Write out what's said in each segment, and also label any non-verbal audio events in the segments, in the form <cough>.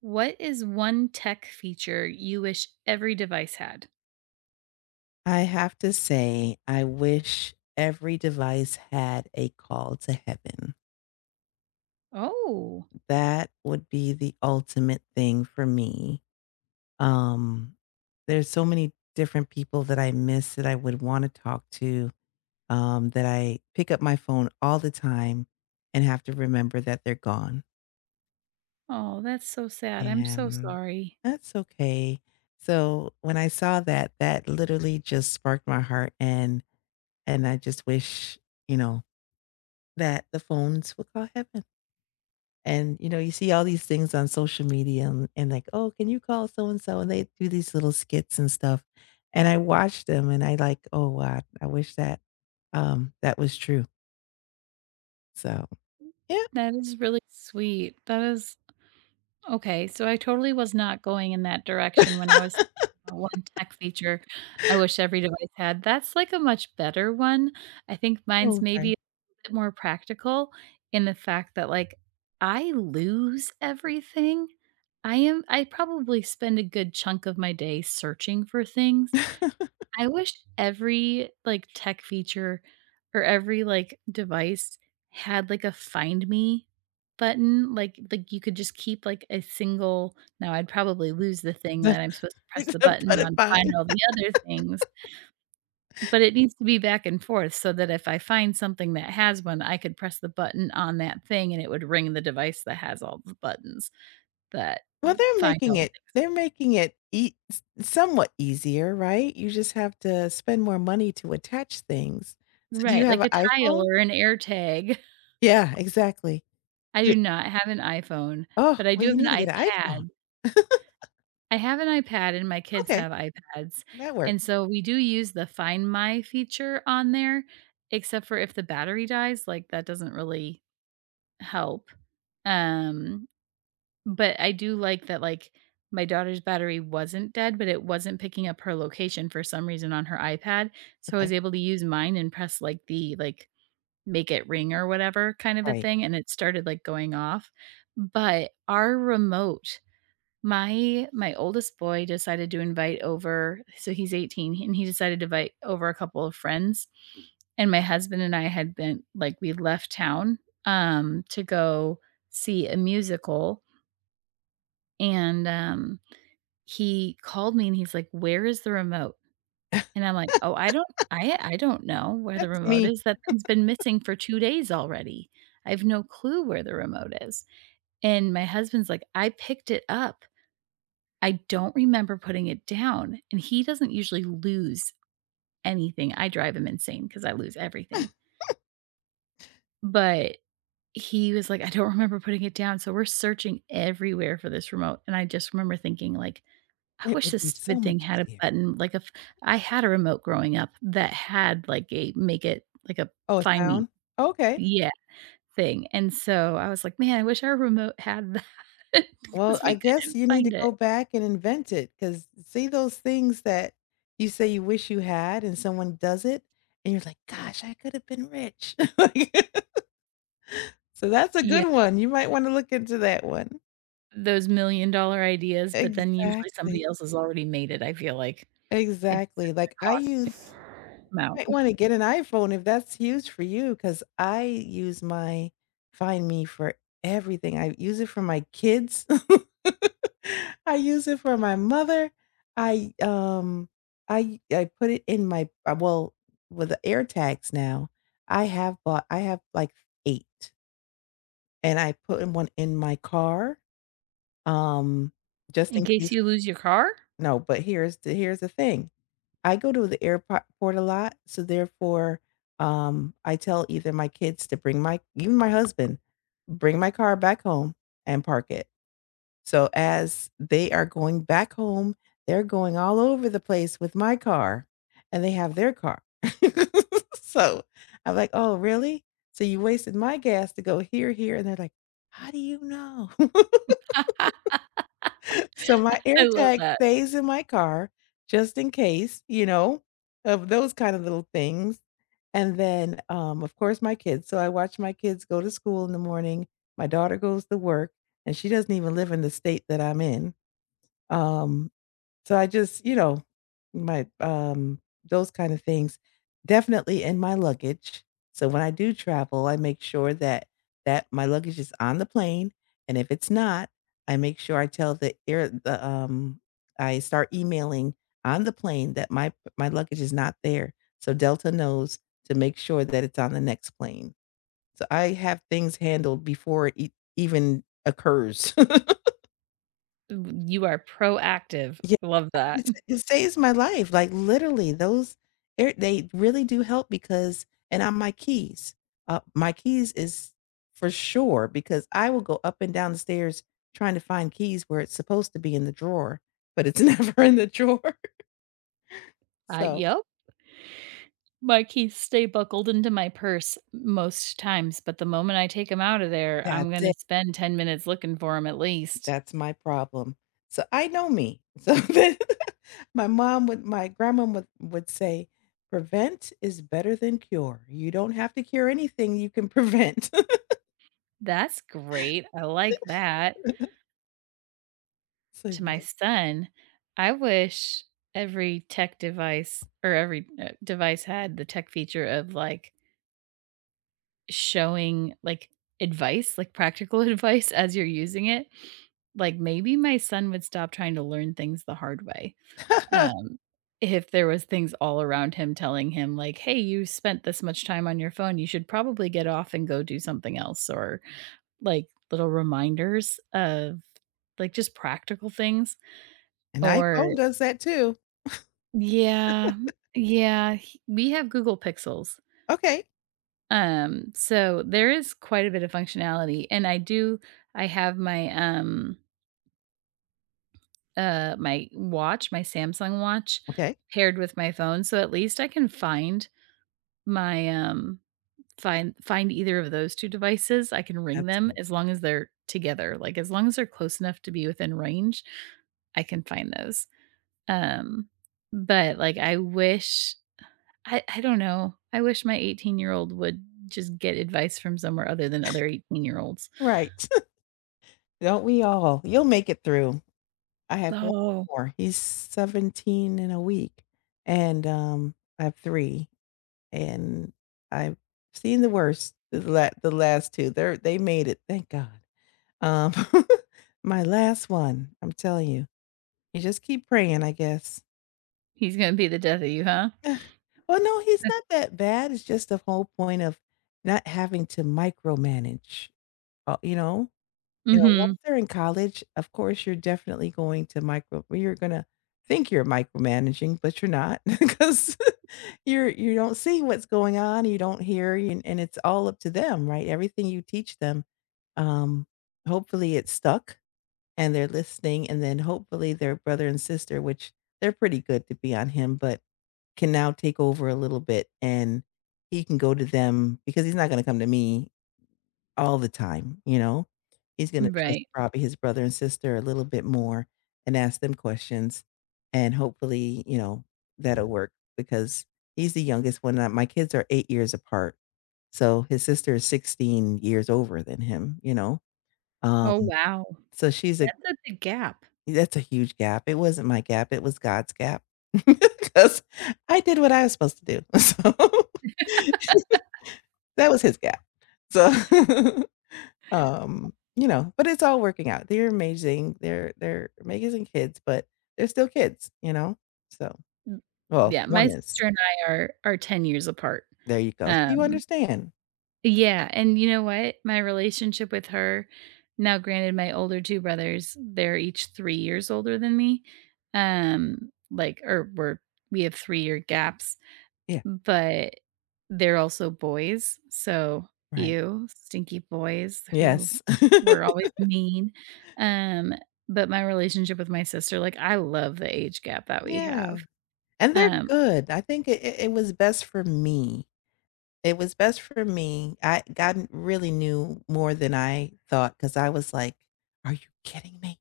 What is one tech feature you wish every device had? I have to say, I wish every device had a call to heaven. Oh, That would be the ultimate thing for me. Um, there's so many different people that I miss that I would want to talk to, that I pick up my phone all the time and have to remember that they're gone. oh, that's so sad. I'm so And sorry. that's okay. So when I saw that, that literally just sparked my heart and I just wish, you know, That the phones would call heaven. And, you know, you see all these things on social media and like, "Oh, can you call so and so?" And they do these little skits and stuff. And I watch them and I like, "Oh, wow. I wish that, that was true." So, yeah. That is really sweet. That is okay. So I totally was not going in that direction when I was one tech feature I wish every device had. That's like a much better one. I think mine's Oh, maybe a bit more practical in the fact that I lose everything. I probably spend a good chunk of my day searching for things. <laughs> I wish every, like, tech feature or every, like, device had, like, a find me button, like, you could just keep, like, a single. Now I'd probably lose the thing The that I'm supposed to press the the button put it on to find fine. all the other things, but it needs to be back and forth so that if I find something that has one, I could press the button on that thing, and it would ring the device that has all the buttons that Well, find all the things. they're making it ea somewhat easier, right? You just have to spend more money to attach things. So do you Right, have like an a tile iPhone? or an air tag. Yeah, exactly. I do not have an iPhone, Oh, but I well, do you have an need to get an iPhone. iPad. <laughs> I have an iPad and my kids Okay, have iPads, that and works. so we do use the Find My feature on there, except for if the battery dies, like, that doesn't really help, um, but I do like that, like, my daughter's battery wasn't dead, but it wasn't picking up her location for some reason on her iPad, so I Okay, was able to use mine and press, like, the, like, make it ring or whatever kind of a right. thing, and it started, like, going off. But our remote my oldest boy decided to invite over, so he's 18, and he decided to invite over a couple of friends, and my husband and I had been like, we left town, to go see a musical, and, he called me and he's like, "Where is the remote?" And I'm like, "Oh, I don't know where the That to remote me, is. That thing's been missing for 2 days already. I have no clue where the remote is." And my husband's like, "I picked it up. I don't remember putting it down." And he doesn't usually lose anything. I drive him insane because I lose everything. But he was like, "I don't remember putting it down." So we're searching everywhere for this remote, and I just remember thinking, like, I it wish would this be so stupid thing much had a easier. button, like, a f I had a remote growing up that had, like, a make it like a Oh, a find me, sound? Okay. yeah, thing, and so I was like, "Man, I wish our remote had that <laughs> Well, because I we guess couldn't you need to find it." go back and invent it because see those things that you say you wish you had and someone does it, and you're like, "Gosh, I could have been rich." <laughs> Like <laughs> so that's a Yeah, good one. You might wanna look into that one. those million-dollar ideas, but then usually Exactly. somebody else has already made it, I feel like. It just Exactly. Like, gonna I cost me use this amount. Might wanna get an iPhone if that's huge for you, because I use my Find Me for everything. I use it for my kids. <laughs> I use it for my mother. I, um, I put it in my well, with the air Tags now, I have, like, 8, and I put in 1 in my car, um, just In in case case you lose your car? no, but here's the thing. I go to the airport a lot, so therefore, I tell either my kids to bring my even my husband, "Bring my car back home and park it." So as they are going back home, they're going all over the place with my car, and they have their car. <laughs> So, I'm like, "Oh, really? So you wasted my gas to go here, here," and they're like, "How do you know?" <laughs> So my I love AirTag that. stays in my car just in case, you know, of those kind of little things. And then, of course, my kids. So I watch my kids go to school in the morning. My daughter goes to work, and she doesn't even live in the state that I'm in. Um, so I just, you know, my those kind of things definitely in my luggage. So when I do travel, I make sure that my luggage is on the plane, and if it's not, I make sure I tell the air the I start emailing on the plane that my luggage is not there. So Delta knows to make sure that it's on the next plane. So I have things handled before it even occurs. You are proactive. <laughs> Love that. It saves my life, like, literally, those they're they really do help because and on my keys is for sure because I will go up and down the stairs trying to find keys where it's supposed to be in the drawer, but it's <laughs> never in the drawer. So, Yep. My keys stay buckled into my purse most times, but the moment I take them out of there, I'm that's it. gonna spend 10 minutes looking for them at least. That's my problem. So, I know me. So, <laughs> then my grandma would say, "Prevent is better than cure. You don't have to cure anything, you can prevent." <laughs> That's great. I like that. So, To my yeah. son, I wish every tech device or every, device had the tech feature of, like, showing, like, advice, like, practical <laughs> advice as you're using it, like, maybe my son would stop trying to learn things the hard way, <laughs> um, if there was things all around him telling him, like, "Hey, you spent this much time on your phone, you should probably get off and go do something else," or, like, little reminders of, like, just practical things, An or iPhone does that too. yeah, yeah, he we have Google Pixels. Okay, So there is quite a bit of functionality and I have my, my watch, my Samsung watch okay. paired with my phone, so at least I can find my, find either of those 2 devices. I can ring That's them good. as long as they're together, like, as long as they're close enough to be within range, I can find those. Um, but, like, I wish, I don't know. I wish my 18-year-old would just get advice from somewhere other than other 18-year-olds. Right. <laughs> Don't we all? You'll make it through. I have 1 Oh, more. He's 17 in a week, and, I have 3, and I've seen the worst, the last 2. They made it, thank God. Um, <laughs> my last one, I'm telling you, you just keep praying, I guess. he's gonna be the death of you, huh? <sighs> Ugh. Well, no, he's not that bad, it's just the whole point of not having to micromanage, you know? You know, once Mhm. they're in college, of course, you're definitely going to micro well, you're gonna think you're micromanaging, but you're not <laughs> because <laughs> you don't see what's going on, you don't hear, and it's all up to them, right? Everything you teach them, um, hopefully it's stuck and they're listening, and then hopefully their brother and sister, which they're pretty good to be on him, but can now take over a little bit and he can go to them because he's not gonna come to me all the time, you know? He's gonna trust Right. probably his brother and sister a little bit more and ask them questions, and hopefully, you know, that'll work because he's the youngest one, my kids are 8 years apart, so his sister is 16 years over than him, you know? Um, Oh, wow. so she's a That's a big gap. that's a huge gap. It wasn't my gap, it was God's gap <laughs> because I did what I was supposed to do, <laughs> so <laughs> that was his gap. So <laughs> you know, but it's all working out. They're amazing. They're amazing kids, but they're still kids, you know? So, Mm. well, Yeah, my one is. sister and I are 10 years apart. There you go. So you Um, understand. yeah, and you know what? My relationship with her, now granted my older 2 brothers, they're each 3 years older than me, like or we're, we have 3-year gaps. Yeah, But they're also boys, so, right. you stinky boys who Yes. <laughs> were always mean. Um, but my relationship with my sister, like, I love the age gap that we Yeah, have. and they're Um. good. I think it was best for me. It was best for me. I God really knew more than I thought because I was like, "Are you kidding me?"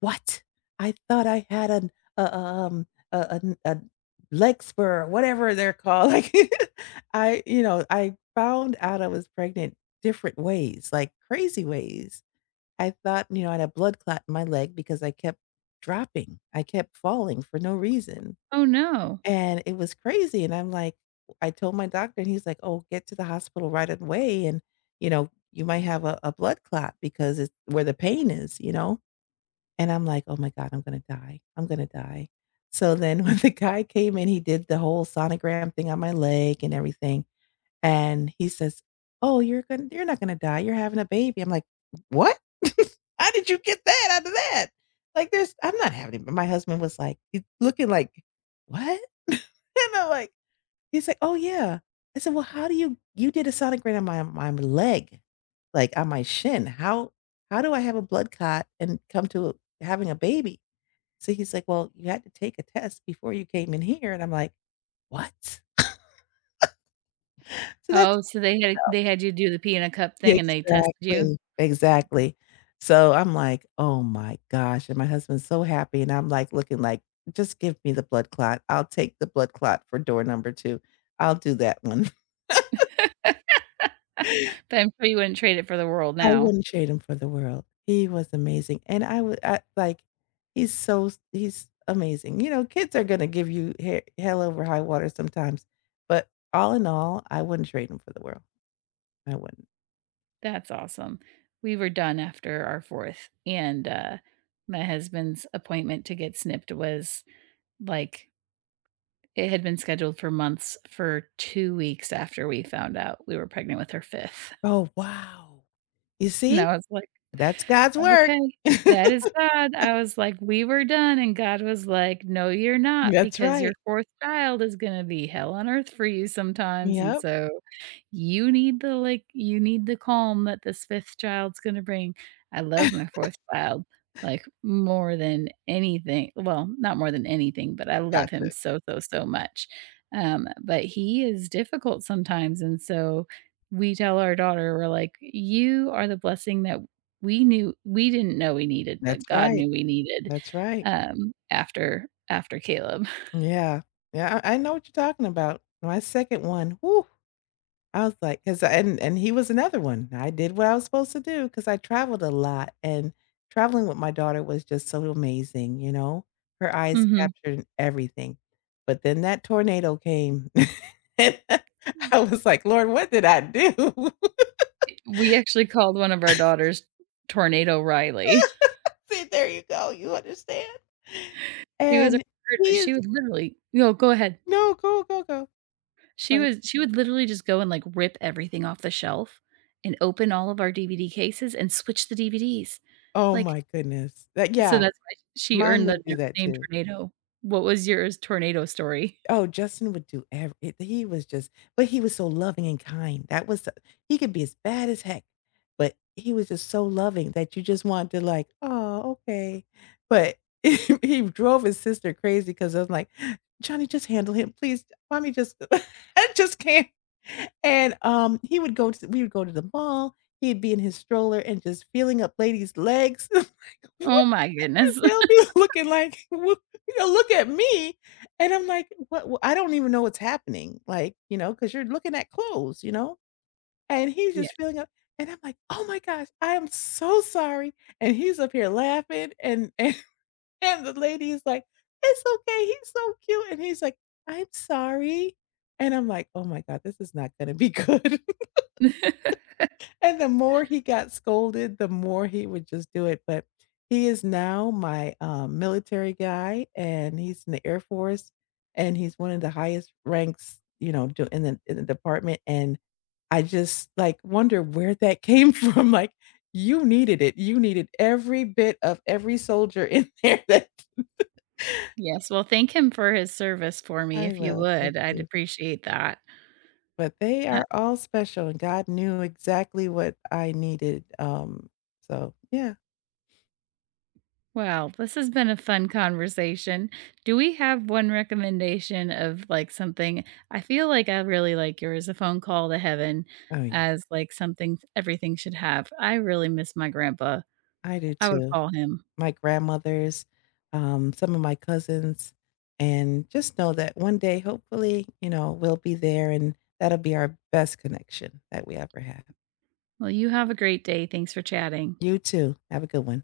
"What? I thought I had an a a, um, a leg spur or whatever they're called." <laughs> Like, I you know, I found out I was pregnant different ways, like crazy ways. I thought, you know, I had a blood clot in my leg because I kept dropping. I kept falling for no reason, Oh, no. and it was crazy, and I'm like I told my doctor and he's like, "Oh, get to the hospital right away and, you know, you might have a blood clot because it's where the pain is," you know? And I'm like, "Oh my god, I'm gonna die. I'm gonna die." So then <laughs> when the guy came in, he did the whole sonogram thing on my leg and everything, and he says, "Oh, you're gonna, you're not gonna die, you're having a baby." I'm like, "What? <laughs> How did you get that out of that?" Like, there's I'm not having it, but my husband was like, he looking like, "What?" <laughs> And I'm like He's like, "Oh, yeah." I said, "Well, how do you you did a sonogram on my leg, like, on my shin. How do I have a blood clot and come to having a baby?" So he's like, "Well, you had to take a test before you came in here," and I'm like, "What?" So that's Oh, so they had you do the pee in a cup Yeah, thing and they tested you? exactly, exactly. So I'm like, "Oh my gosh," and my husband's so happy, and I'm, like, looking like, "Just give me the blood clot. I'll take the blood clot for door number 2. I'll do that one." But I'm sure you wouldn't trade it for the world I now. wouldn't trade him for the world. He was amazing, and I would I like, he's so s he's amazing. You know, kids are gonna give you he hell over high water sometimes, but all in all, I wouldn't trade him for the world. I wouldn't. That's awesome. We were done after our 4th, and, my husband's appointment to get snipped was, like, it had been scheduled for months for 2 weeks after we found out we were pregnant with her 5th, Oh, wow. You and see? I was like, That's God's work. okay, that is God. I was like, "We were done," and God was like, "No, you're not, That's because your right. 4th child is gonna be hell on earth for you sometimes, and Yep. so you need the, like, you need the calm that this 5th child's gonna bring." I love my 4th child, like, more than anything, well, not more than anything, but I love Gotcha. him so, so, so much, but he is difficult sometimes, and so we tell our daughter, we're like, "You are the blessing that we knew, we didn't know we needed, That's but God right. knew we needed, That's right. After after Caleb. <laughs> Yeah. Yeah, I know what you're talking about. My second one, Whew. I was like, cause and he was another one. I did what I was supposed to do because I traveled a lot, and traveling with my daughter was just so amazing, you know? Her eyes Mhm. captured everything. But then that tornado came, <laughs> and I was like, "Lord, what did I do?" <laughs> We actually called one of our daughters Tornado Riley. <laughs> See, there you go, you understand? She was a And nerd, he but is she would literally no, go ahead. No, go, go, go. It's She fine. was she would literally just go and, like, rip everything off the shelf and open all of our DVD cases and switch the DVDs. Oh Like, my goodness. That so Yeah, that's why she mine earned the would do that name too. Tornado. What was yours tornado story? Oh, Justin would do every he was just but he was so loving and kind. That was he could be as bad as heck, but he was just so loving that you just wanted to like, "Oh, okay." But <laughs> he drove his sister crazy because I was like, "Johnny, just handle him, please. Mommy just <laughs> I just can't." And, he would go to we would go to the mall, he'd be in his stroller and just feeling up ladies' legs. <laughs> Like, Oh my goodness. they'll <laughs> be looking like, <laughs> you know, look at me. And I'm like, what? I don't even know what's happening. Like, you know, because you're looking at clothes, you know? And he's Yeah. just feeling up. And I'm like, oh my gosh, I am so sorry. And he's up here laughing. <laughs> And the lady is like, it's okay. He's so cute. And he's like, I'm sorry. And I'm like, oh my God, this is not going to be <laughs> good. <laughs> And the more he got scolded, the more he would just do it, but he is now my, military guy, and he's in the Air Force, and he's one of the highest ranks, you know, do in the department, and I just, like, wonder where that came <laughs> from, like, you needed it, you needed every bit of every soldier <laughs> in there that Yes, well, thank him for his service for me, I if you will, thank would, I'd you. appreciate that. But they Uh, are all special, and God knew exactly what I needed, so yeah. Well, this has been a fun conversation. Do we have one recommendation of, like, something. I feel like I really like yours, "A Phone Call to Heaven," Oh, yeah. as, like, something everything should have. I really miss my grandpa. I do I would too. call him. My grandmothers, some of my cousins, and just know that one day, hopefully, you know, we'll be there and that'll be our best connection that we ever have. Well, you have a great day, thanks for chatting. You too. Have a good one.